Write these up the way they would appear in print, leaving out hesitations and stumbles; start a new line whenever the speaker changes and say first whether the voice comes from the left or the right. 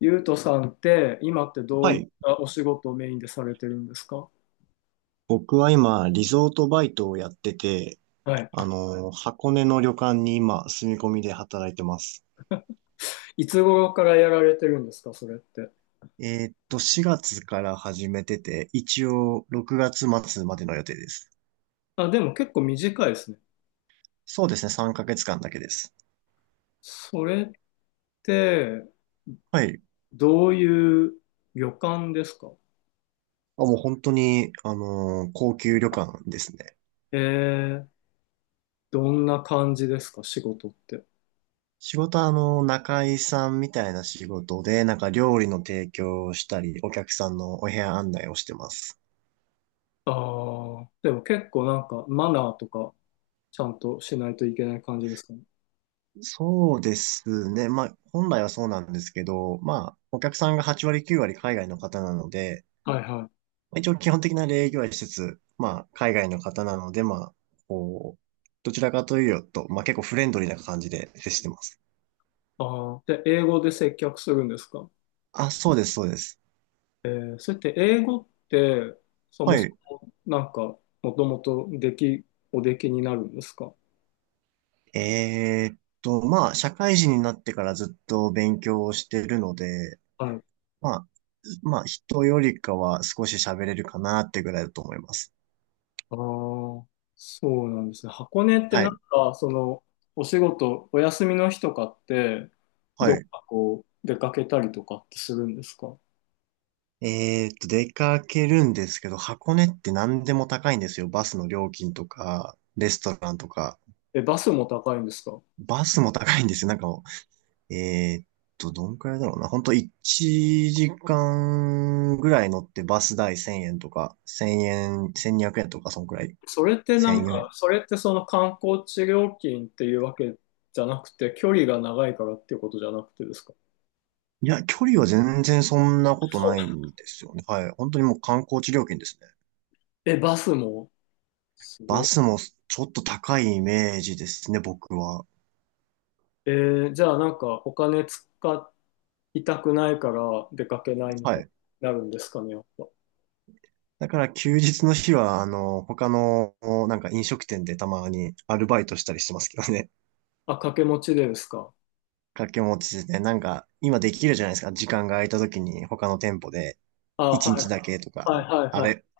left: ゆうとさんって今ってど
right: は
left: ういっ
right: い。
left: たお仕事をメインでされてるんですか？
right: 僕は今、リゾートバイトをやってて、
left: はい。
right: 箱根の旅館に今、住み込みで働いてます。
left: いつ頃からやられてるんですかそれって。
right: 4月から始めてて、一応、6月末までの予定です。
left: あ、でも結構短いですね。
right: そうですね、3ヶ月間だけです。
left: それって
right: はい。
left: どういう旅館ですか？
right: あ、もう本当に、高級旅館ですね。
left: えー、どんな感じですか仕事って。
right: 仕事は、仲居さんみたいな仕事で、なんか料理の提供をしたり、お客さんのお部屋案内をしてます。
left: ああ、でも結構なんかマナーとかちゃんとしないといけない感じですかね。
right: そうですね。まあ、本来はそうなんですけど、まあ、お客さんが8割9割海外の方なので、
left: はいはい。
right: まあ、一応基本的な礼儀はしつつ、まあ、海外の方なので、まあ、こう、どちらかというと、まあ結構フレンドリーな感じで接してます。
left: ああ、で、英語で接客するんですか？
right: あ、そうです、そうです。
left: えー、それって英語って
right: はい。
left: なんか、もともとでき、おできになるんですか？
right: まあ、社会人になってからずっと勉強をしてるので、
left: はい。
right: まあ、まあ、人よりかは少し喋れるかなってぐらいだと思います。
left: ああ、そうなんですね。箱根って
right: は
left: なん
right: い。
left: か、その、お仕事、お休みの日とかって、
right: は
left: どっ
right: い。
left: かこう、出かけたりとかってするんですか？
right: 出かけるんですけど、箱根って何でも高いんですよ。バスの料金とか、レストランとか。
left: え、バスも高いんですか？
right: バスも高いんですよ。なんかもう、どんくらいだろうな。ほんと1時間ぐらい乗ってバス代1000円とか、1円、1200円とか、そんくらい。
left: それって
right: 1
left: なん
right: 4 0
left: か、
right: 円。
left: それってその観光地料金っていうわけじゃなくて、距離が長いからっていうことじゃなくてですか？
right: いや、距離は全然そんなこと
left: そう。
right: ないんですよね。はい。本当にもう観光地料金ですね。
left: え、バスもす
right: バ
left: ご
right: ス
left: い。
right: もちょっと高いイメージですね、僕は。
left: えーじゃあなんかお金使っ痛くないから出かけないみ
right: は
left: たいに
right: い。
left: なるんですかね、やっぱ。
right: だから休日の日は、他の、なんか飲食店でたまにアルバイトしたりしてますけどね。
left: あ、掛け持ちでですか。
right: 掛け持ちで、なんか、今できるじゃないですか。時間が空いた時に他の店舗で
left: あ、
right: 1
left: はい
right: 日だけと
left: はい
right: か、
left: はい
right: あ
left: は
right: れ、
left: い。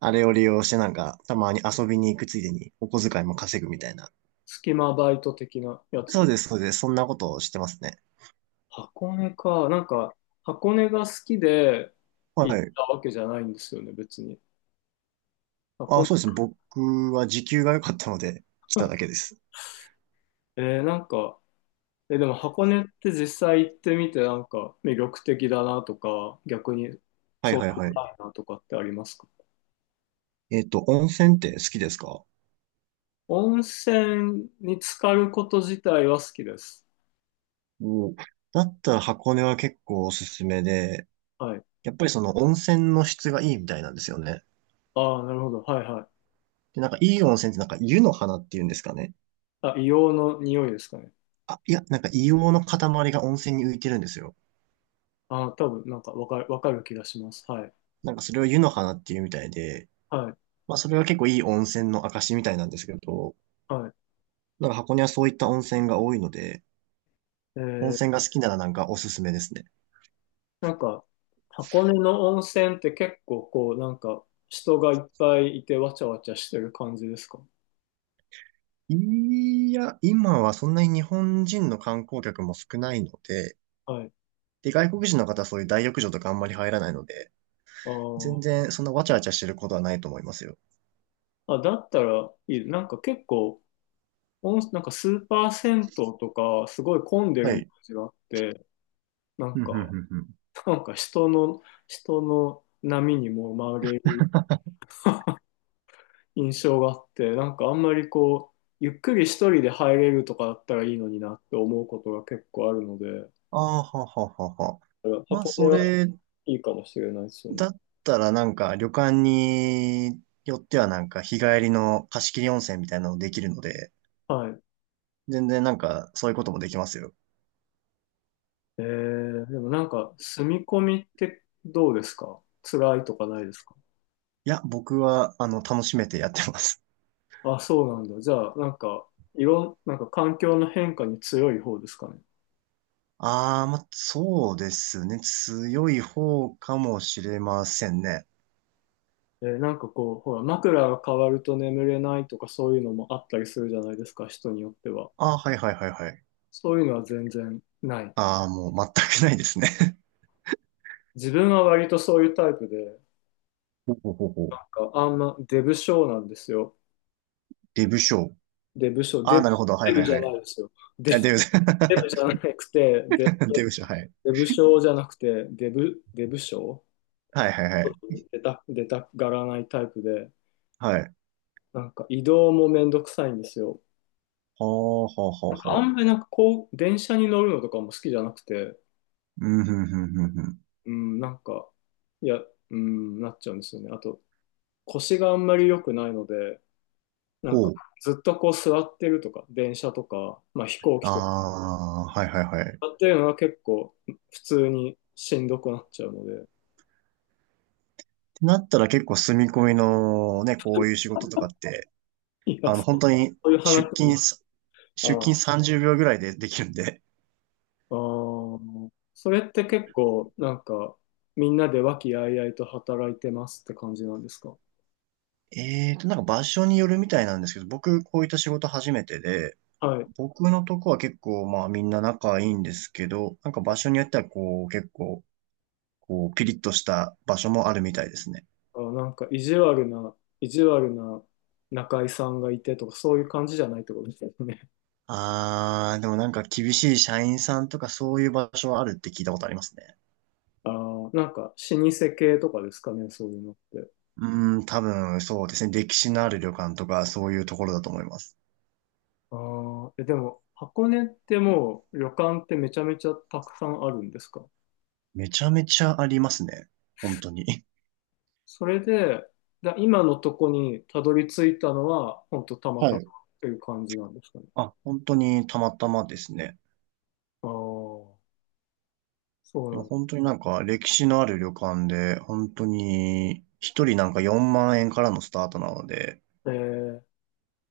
right: あれを利用してなんか、たまに遊びに行くついでにお小遣いも稼ぐみたいな。
left: 隙間バイト的なやつ
right: そ
left: で
right: う
left: す。
right: です、そうです。そんなことをしてますね。
left: 箱根か。なんか、箱根が好きで
right: は
left: 行っ
right: い。
left: たわけじゃないんですよね、別に。箱
right: あ、
left: 根、
right: そうですね。僕は時給が良かったので来ただけ です。
left: えーなんか、え、でも箱根って実際行ってみて、なんか魅力的だなとか、逆に
right: はい
left: そう
right: はい
left: でも
right: はい。
left: ないなとかってありますか？
right: 温泉って好きですか？
left: 温泉に浸かること自体は好きです。
right: おだったら箱根は結構おすすめで、
left: はい。
right: やっぱりその温泉の質がいいみたいなんですよね。
left: ああ、なるほど。はいはい。
right: で、なんかいい温泉ってなんか湯の花っていうんですかね。
left: あ、硫黄の匂いですかね。
right: あ、いや、なんか硫黄の塊が温泉に浮いてるんですよ。
left: あ、多分なんかわかる、わかる気がします。はい。
right: なんかそれを湯の花っていうみたいで、
left: はい。
right: まあそれは結構いい温泉の証みたいなんですけど、
left: は
right: なんか箱根はそういった温泉が多いので、
left: い。え
right: 温
left: ー、
right: 泉が好きならなんかおすすめですね。
left: なんか、箱根の温泉って結構こう、なんか、人がいっぱいいてわちゃわちゃしてる感じですか？
right: いや、今はそんなに日本人の観光客も少ないので、
left: はい。
right: で、外国人の方はそういう大浴場とかあんまり入らないので、
left: あ
right: 全
left: ー
right: 然そんなわちゃわちゃしてることはないと思いますよ。
left: あ、だったらいい。なんか結構、温なんかスーパー銭湯とか、すごい混んで
right: は
left: るイ
right: い。
left: メージがあって、なん
right: うんうん
left: か、
right: うんうん。
left: なんか人の、人の波にも紛れ印象があって、なんかあんまりこう、ゆっくり一人で入れるとかだったらいいのになって思うことが結構あるので、
right: ああ、はははは。まあ、
left: 箱根
right: そ
left: は
right: れ
left: いいかもしれないですよね。
right: だったらなんか旅館によってはなんか日帰りの貸し切り温泉みたいなのできるので、
left: はい。
right: 全然なんかそういうこともできますよ。
left: えー、でもなんか、住み込みってどうですか、辛いとかないですか？
right: いや、僕はあの楽しめてやってます。
left: あ、そうなんだ。じゃあ、なんか、いろん、なんか環境の変化に強い方ですかね。
right: ああ、まあ、そうですね。強い方かもしれませんね。
left: えー、なんかこう、ほら、枕が変わると眠れないとかそういうのもあったりするじゃないですか、人によっては。
right: ああ、はいはいはいはい。
left: そういうのは全然ない。
right: ああ、もう全くないですね。
left: 自分は割とそういうタイプで、
right: ほうほうほうほ
left: な
right: う。
left: んかあんまデブ症なんですよ。
right: デブ賞。
left: デブ症、
right: あ
left: デ
right: あ、
left: ブ、
right: なるほど。は
left: デ
right: いは
left: ブ
right: い
left: じゃ
right: は
left: な
right: い。
left: いですよ。デ
right: あ、デブ、
left: ブ、デブじゃなくて、デ ブ、
right: デブショー。
left: デブ症じゃなくて、デブ、デブ症
right: はいはいはいはい。
left: 出た、出たがらないタイプで、
right: はい。
left: なんか移動もめんどくさいんですよ。
right: はあ、はあ、はあ、
left: あ
right: は
left: ん
right: あ。
left: まりなんかこう、電車に乗るのとかも好きじゃなくて、
right: うん、ふん、ふん、ふん、ふん。
left: うん、なんか、いや、うん、なっちゃうんですよね。あと、腰があんまり良くないので、なんか、
right: ほう。
left: ずっとこう座ってるとか、電車とか、まあ飛行
right: あ
left: 機とか、
right: あ、はい、はい、はい。っ
left: 座ってるのは結構普通にしんどくなっちゃうので、
right: てなったら結構住み込みのね、こういう仕事とかって、
left: いや、そ
right: 本当に
left: ういう話
right: 出
left: に、
right: 勤す、出
left: あ
right: 勤30秒ぐらいでできるんで。
left: あー、それって結構、なんか、みんなで和気あいあいと働いてますって感じなんですか？
right: なんか場所によるみたいなんですけど、僕、こういった仕事初めてで、
left: はい。
right: 僕のとこは結構、まあみんな仲いいんですけど、なんか場所によってはこう、結構、ピリッとした場所もあるみたいですね。
left: あ、なんか、意地悪な、意地悪な中居さんがいてとか、そういう感じじゃないってことですよね。
right: あー、でもなんか厳しい社員さんとかそういう場所はあるって聞いたことありますね。
left: ああ、なんか、老舗系とかですかね、そういうのって。
right: うーん、多分そうですね。歴史のある旅館とかそういうところだと思います。
left: ああ、え、でも、箱根ってもう旅館ってめちゃめちゃたくさんあるんですか？
right: めちゃめちゃありますね。本当に。
left: それで、だ今のとこにたどり着いたのは、ほんとたま
right: は
left: たまっ
right: い。
left: ていう感じなんですかね。
right: あ、本当にたまたまですね。
left: ああ、そう
right: で
left: な
right: も
left: んだ。
right: 本当になんか歴史のある旅館で、本当に一人なんか4万円からのスタートなので、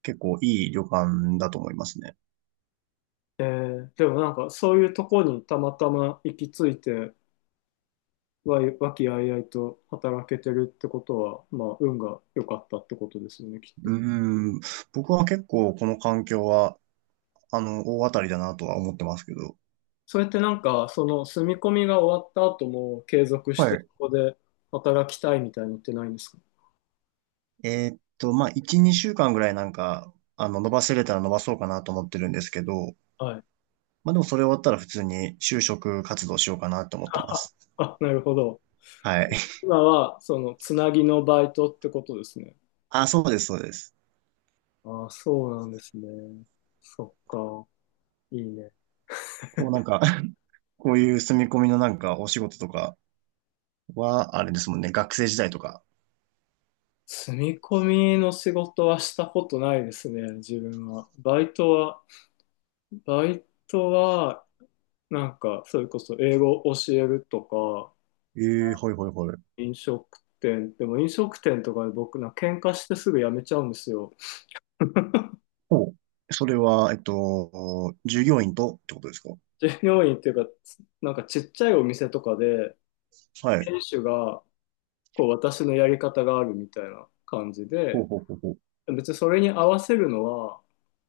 right: 結構いい旅館だと思いますね。
left: えー、えーでもなんかそういうとこにたまたま行き着いて、わい、和気あいあいと働けてるってことは、まあ、運が良かったってことですよね、きっと。
right: うーん、僕は結構この環境は、大当たりだなとは思ってますけど。
left: それってなんか、その住み込みが終わった後も継続
right: は
left: して
right: い。
left: ここで働きたいみたいのってないんですか？
right: まあ、1、2週間ぐらいなんか、伸ばせれたら伸ばそうかなと思ってるんですけど、
left: はい。
right: まあ、でもそれ終わったら普通に就職活動しようかなと思ってます。
left: あ、なるほど。
right: はい。
left: 今は、その、つなぎのバイトってことですね。
right: あ、そうです、そうです。
left: ああ、そうなんですね。そっか。いいね。
right: なんか こういう住み込みのなんかお仕事とかは、あれですもんね、学生時代とか。
left: 住み込みの仕事はしたことないですね、自分は。バイトは、バイトは、なんか、それこそ英語を教えるとか、
right: ええはいはいはい。
left: 飲食店、でも飲食店とかで僕な、喧嘩してすぐ辞めちゃうんですよ。
right: ほう。それは、従業員とってことですか？
left: 従業員っていうか、なんかちっちゃいお店とかで、
right: はい。
left: 店主がこう私のやり方があるみたいな感じ
right: ほう
left: で、
right: ほうほうほう。
left: 別にそれに合わせるのは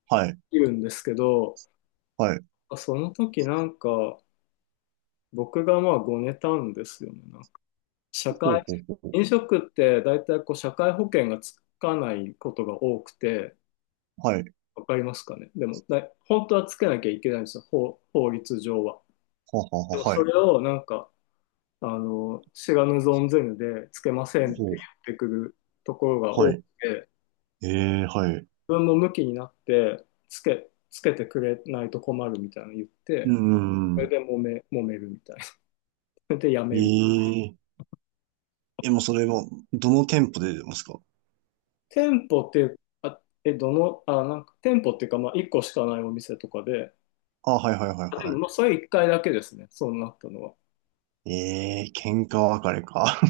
right: はい。
left: いるんですけど、
right: はい。
left: その時なんか僕がまあごねたんですよね。なんか社
right: ほう
left: 会、
right: ほうほうほう。
left: 飲食って大体こう社会保険がつかないことが多くて、
right: はい。
left: わかりますかね。でも、だい本当はつけなきゃいけないんですよ、法、法律上は。
right: ははは
left: でも
right: は、は
left: そ
right: い。
left: れをなんかあの、知らぬ存ぜぬでつけませんって
right: ほう。
left: 言ってくるところが
right: は
left: 多く
right: い。
left: て、
right: ええはい。
left: 自分も向きになってつけ、つけてくれないと困るみたいなの言っ
right: うー
left: て、それ
right: ん。
left: で揉め、揉めるみたいな。それでやめる。
right: えええ、もうそれも、どの店舗で出てますか？
left: 店舗って、あ、え、どの、あ、なんか店舗っていうか、まあ1個しかないお店とかで、
right: あ、はいはいはい
left: あでも
right: は
left: まあそれ1回だけですね、そうなったのは。
right: い。ええ、喧嘩別れか。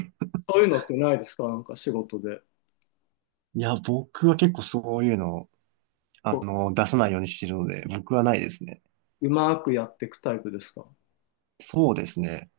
left: そういうのってないですかなんか仕事で。
right: いや、僕は結構そういうの、
left: こ
right: 出さないようにしてるので、僕はないですね。
left: う、うまくやっていくタイプですか？
right: そうですね。